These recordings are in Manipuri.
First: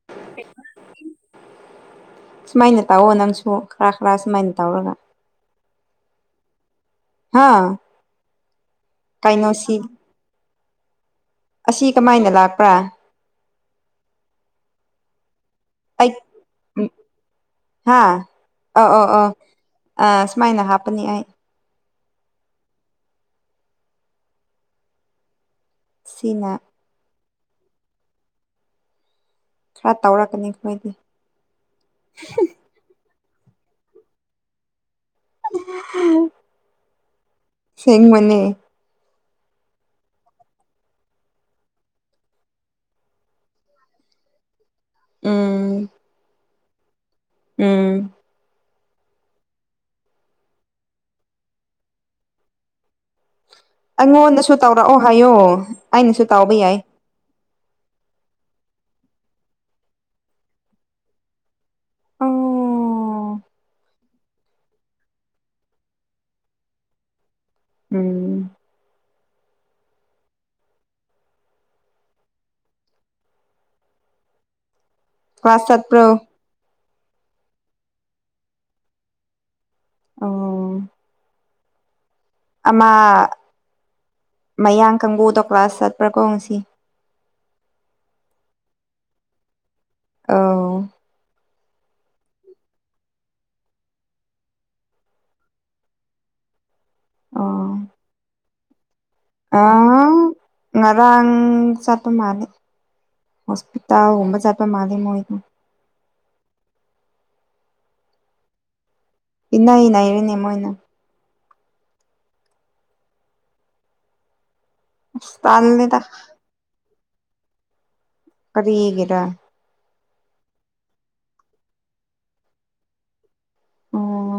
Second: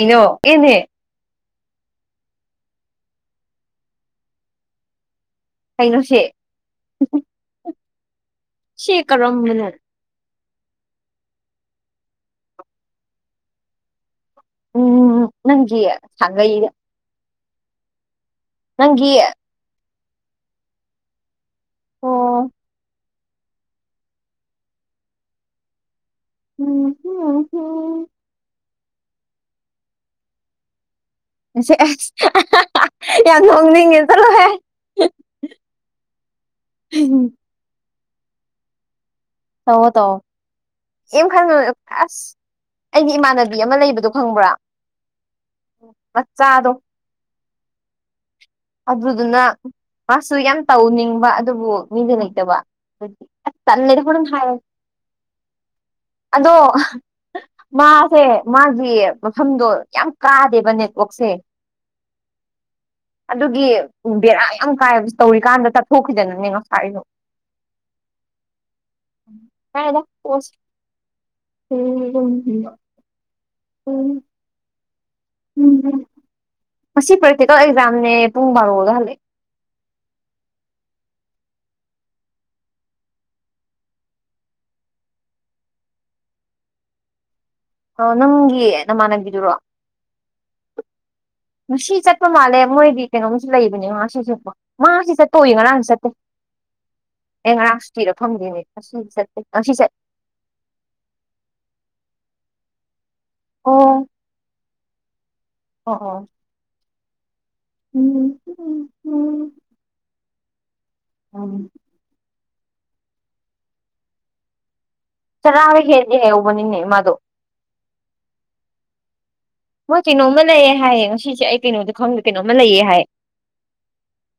ꯏꯩꯅꯣ ꯌꯦꯅꯦ [unintelligible] ꯁꯨꯃꯥꯏꯅ ꯇꯥꯎꯑꯣ ꯅꯪꯁꯨ ꯈꯔ ꯈꯔ ꯁꯨꯃꯥꯏꯅ ꯇꯧꯔꯒ ꯀꯩꯅꯣ ꯁꯦ ꯍꯥꯥ ꯁꯤ ꯀꯔꯝꯕꯅꯣ ꯑꯁꯤ ꯀꯃꯥꯏꯅ ꯂꯥꯛꯄ꯭ꯔꯥ ꯎꯝ ꯅꯪꯒꯤ ꯑꯩ ꯁꯥꯒꯩꯗ ꯍꯥ ꯑꯣ ꯑꯣ ꯑꯣ ꯑꯥ ꯁꯨꯃꯥꯏꯅ ꯍꯥꯞꯄꯅꯤ ꯑꯩ ꯑꯣ ꯁꯤꯅꯥ ꯎꯝꯝꯝ [inaudible] ꯈꯔ ꯇꯧꯔꯛꯀꯅꯤ ꯑꯩꯈꯣꯏꯗꯤ ꯌꯥꯝ ꯅꯣꯛꯅꯤꯡꯉꯦꯍꯦ ꯆꯠꯂꯨꯍꯦ ꯝ [inaudible] ꯑꯁꯦꯡꯕꯅꯦ ꯇꯧꯔꯣ ꯇꯧꯔꯣ ꯀꯩꯝ ꯈꯟꯉꯨ ꯑꯁ ꯑꯩꯗꯤ ꯏꯃꯥꯟꯅꯕꯤ ꯑꯃ ꯂꯩꯕꯗꯣ ꯈꯪꯕ꯭ꯔꯥ ꯎꯝ ꯃꯆꯥꯗꯣ ꯎꯝ ꯑꯗꯨꯗꯨꯅ ꯃꯥꯁꯨ ꯌꯥꯝ ꯇꯧꯅꯤꯡꯕ ꯑꯗꯨꯕꯨ ꯃꯤꯗꯤ ꯂꯩꯇꯕ ꯑꯗꯨꯗꯤ ꯑꯩꯉꯣꯟꯗꯁꯨ ꯇꯧꯔꯛꯑꯣ ꯍꯥꯏꯌꯣ ꯑꯩꯅꯁꯨ ꯑꯗꯣ ꯇꯧꯕ ꯌꯥꯏꯌꯦ ꯃꯥꯁꯦ ꯃꯥꯒꯤ ꯃꯐꯝꯗꯣ ꯌꯥꯝ ꯀꯥꯗꯦꯕ ꯅꯦꯠꯋꯥꯛꯁꯦ ꯑꯣ ꯑꯗꯨꯒꯤ ꯕꯦꯔꯥ ꯌꯥꯝ ꯀꯥꯏꯕ ꯇꯧꯔꯤꯀꯥꯟꯗ ꯆꯠꯊꯣꯛꯈꯤꯗꯅꯅꯦ ꯉꯁꯥꯏꯒꯤꯗꯣ ꯎꯝ [unintelligible] ꯄꯣꯁ [inaudible] ꯀ꯭ꯂꯥꯁ ꯆꯠꯄ꯭ꯔꯣ ꯉꯁꯤ ꯄ꯭ꯔꯦꯛꯇꯤꯀꯦꯜ ꯑꯦꯛꯖꯥꯝꯅꯦ ꯄꯨꯡ ꯕꯥꯔꯣꯗ ꯍꯜꯂꯛꯑꯦ ꯑꯥꯎ ꯑꯃ ꯃꯌꯥꯡ ꯀꯥꯡꯕꯨꯗꯣ ꯀ꯭ꯂꯥꯁ ꯆꯠꯄ꯭ꯔꯥꯀꯣ ꯉꯁꯤ ꯑꯣ ꯅꯪꯒꯤ ꯅꯃꯥꯟꯅꯕꯤꯗꯨꯔꯣ ꯑꯥꯎ ꯉꯁꯤ ꯆꯠꯄ ꯃꯥꯜꯂꯦ ꯃꯣꯏꯒꯤ ꯀꯩꯅꯣꯝꯁꯨ ꯂꯩꯕꯅꯦ ꯉꯥꯁꯤ ꯆꯠꯄ ꯃꯥ ꯉꯁꯤ ꯆꯠꯄ ꯎꯏ ꯉꯔꯥꯡꯗꯤ ꯆꯠꯇꯦ ꯑꯦ ꯑꯣ ꯉꯔꯥꯡ ꯁꯨꯇꯤꯔ ꯈꯪꯗꯦꯅꯦ ꯉꯁꯤꯗꯤ ꯆꯠꯇꯦ ꯑ ꯉꯁꯤ ꯆꯠ ꯉꯔꯥꯡ ꯆꯠꯄ ꯃꯥꯜꯂꯦ ꯍꯣꯁꯄꯤꯇꯥꯜꯒꯨꯝꯕ ꯆꯠꯄ ꯃꯥꯜꯂꯦ ꯃꯣꯏꯗꯣ ꯑꯣ ꯑꯣ ꯎꯝ ꯍꯨꯝ ꯎꯝ [inaudible] ꯏꯅꯩꯅꯩꯔꯦꯅꯦ ꯃꯣꯏꯅ ꯎꯝ ꯑꯁ ꯆꯔꯥꯒ ꯇꯜꯂꯦꯗ ꯍꯦꯜꯂꯦ ꯍꯥꯏꯍꯧꯕꯅꯤꯅꯦ ꯃꯗꯣ ꯀꯔꯤ ꯒꯤꯔ ꯃꯣꯏ ꯀꯩꯅꯣꯝꯃ ꯂꯩꯌꯦ ꯍꯥꯏꯌꯦ ꯉꯁꯤꯁꯦ ꯑꯩ ꯀꯩꯅꯣꯗꯤ ꯈꯪꯗꯦ ꯀꯩꯅꯣꯝꯃ ꯂꯩꯌꯦ ꯍꯥꯏꯌꯦ ꯑꯣ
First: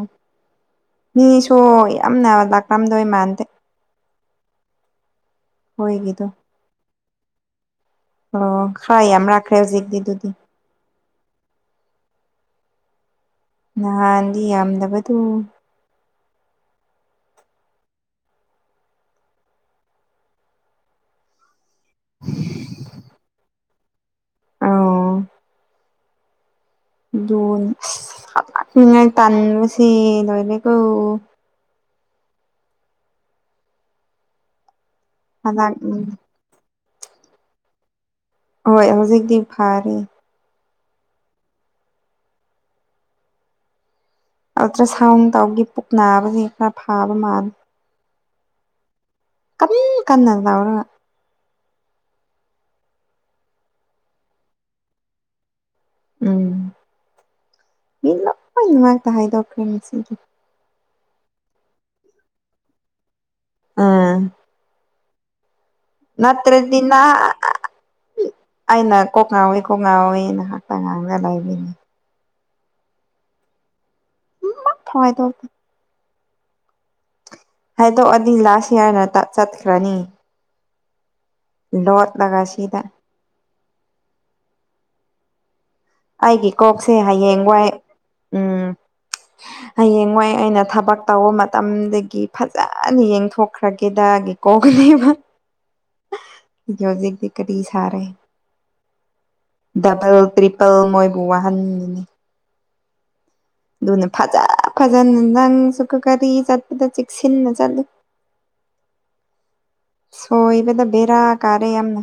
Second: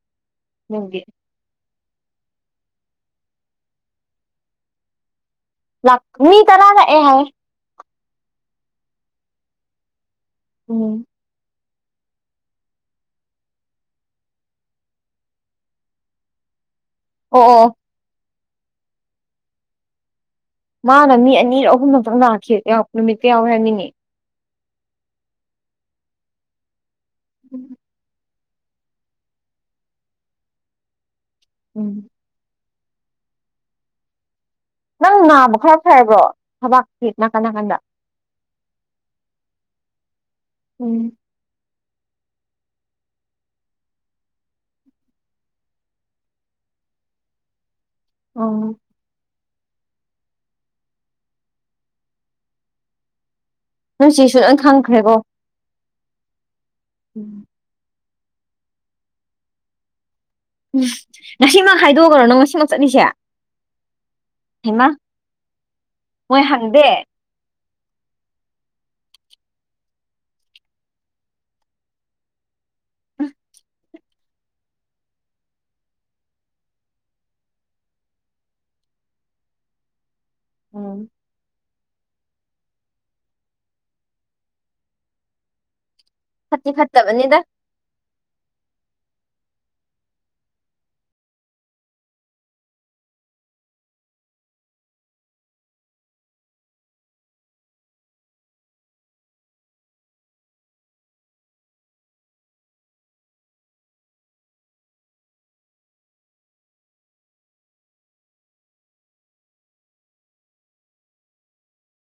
ꯅꯨꯡꯒꯤ ꯃꯤꯁꯨ ꯌꯥꯝꯅ ꯂꯥꯛꯀꯝꯗꯣꯏ ꯃꯥꯟꯗꯦ ꯂꯥꯛ ꯑꯩꯈꯣꯏꯒꯤꯗꯣ ꯃꯤ ꯇꯔꯥ ꯂꯥꯛꯑꯦ ꯍꯥꯏꯌꯦ ꯑꯣ ꯈꯥꯔ ꯌꯥꯝ ꯔꯛꯈꯔ‌ꯦ ꯍꯧꯖꯤꯛꯗꯤ ꯗꯨꯗꯤ ꯎꯝ ꯅꯍꯥꯟꯗꯤ ꯌꯥꯝꯗꯕꯗꯨ ꯑꯣ ꯑꯣ ꯃꯥꯅ ꯃꯤ ꯑꯅꯤꯔꯛ ꯑꯍꯨꯝꯂꯛꯇꯪ ꯂꯥꯛꯈꯤ ꯌꯥꯝ ꯅꯨꯃꯤꯠ ꯀꯌꯥꯝ ꯑꯣꯏꯍꯟꯅꯤꯡꯉꯤ ꯑꯥꯎ ꯑꯗꯨꯟ ꯑꯁ ꯍꯧꯒꯠꯅꯤꯉꯥꯏ ꯇꯟꯕꯁꯤ ꯂꯣꯏꯔꯦꯀꯣ ꯎꯝ ꯅꯪ ꯅꯥꯕ ꯍꯜꯂꯛ ꯈꯔ ꯐꯔꯕ꯭ꯔꯣ ꯊꯕꯛꯀꯤ ꯅꯥꯀꯟ ꯅꯥꯀꯟꯗ ꯍꯣꯏ ꯍꯧꯖꯤꯛꯗꯤ ꯐꯥꯔꯦ ꯎꯝ ꯑꯜꯇ꯭ꯔ ꯁꯥꯎꯟ ꯇꯧꯒꯤ ꯄꯨꯛ ꯅꯥꯕꯁꯤ ꯈꯔ ꯐꯥꯕ ꯃꯥꯟ ꯑꯣ ꯀꯔꯤ ꯀꯟꯅ ꯂꯥꯎꯔꯒ ꯅꯣꯏ ꯆꯦꯁꯨ ꯈꯪꯈ꯭ꯔꯦꯀꯣ ꯎꯝ ꯎꯝ ꯃꯤ ꯂꯣꯏꯅꯃꯛꯇ ꯍꯥꯏꯗ‌ꯣꯛꯈ꯭ꯔꯦ ꯉꯁꯤꯒꯤ ꯉꯁꯤꯃꯛ ꯍꯥꯏꯗꯣꯛꯑꯒꯔꯣ ꯅꯪ ꯉꯁꯤꯃꯛ ꯆꯠꯂꯤꯁꯦ ꯑꯥ ꯍꯩꯃꯥ ꯃꯣꯏ ꯅꯠꯇ꯭ꯔꯗꯤ ꯍꯪꯗꯦ ꯅꯥꯍ ꯑꯩꯅ ꯀꯣꯛ ꯉꯥꯎꯋꯤ ꯀꯣꯛ ꯉꯥꯎꯋꯤ ꯉꯥꯏꯍꯥꯛꯇꯪ ꯉꯥꯡꯅ ꯂꯩꯕꯅꯤ ꯑꯃꯐꯥꯎ ꯍꯥꯏꯗꯣꯛꯇꯦ ꯍꯥꯏꯗꯣꯛꯑꯗꯤ ꯂꯥꯁ ꯏꯌꯔ ꯉꯥꯇ ꯆꯠꯈ꯭ꯔꯅꯤ ꯎꯝ ꯂꯣꯠꯂꯥꯒ ꯁꯤꯗ ꯑꯩꯒꯤ ꯐꯠꯇꯤ ꯀꯣꯛꯁꯦ ꯐꯠꯇꯕꯅꯤꯗ ꯍꯌꯦꯡ ꯋꯥꯏ ꯎꯝ ꯍꯌꯦꯡꯋꯥꯏ ꯑꯩꯅ ꯊꯕꯛ ꯇꯧꯕ ꯃꯇꯝꯗꯒꯤ ꯐꯖꯅ ꯌꯦꯡꯊꯣꯛꯈ꯭ꯔꯒꯦꯗꯥꯒꯤ [unintelligible] [unintelligible] ꯖꯤꯛꯇꯤ ꯀꯔꯤ ꯁꯥꯔꯦ ꯗꯕꯜ ꯇ꯭ꯔꯤꯄꯜ ꯃꯣꯏꯕꯨ ꯋꯥꯍꯟꯒꯅꯤ ꯑꯗꯨꯅ ꯐꯖ ꯐꯖꯅ ꯅꯪꯁꯨ ꯒ ꯒꯔꯤ ꯆꯠꯄꯗ ꯆꯦꯛꯁꯤꯟꯅ ꯆꯠꯂꯨ ꯁꯣꯏꯕꯗ ꯕꯦꯔꯥ ꯀꯥꯔꯦ ꯌꯥꯝꯅ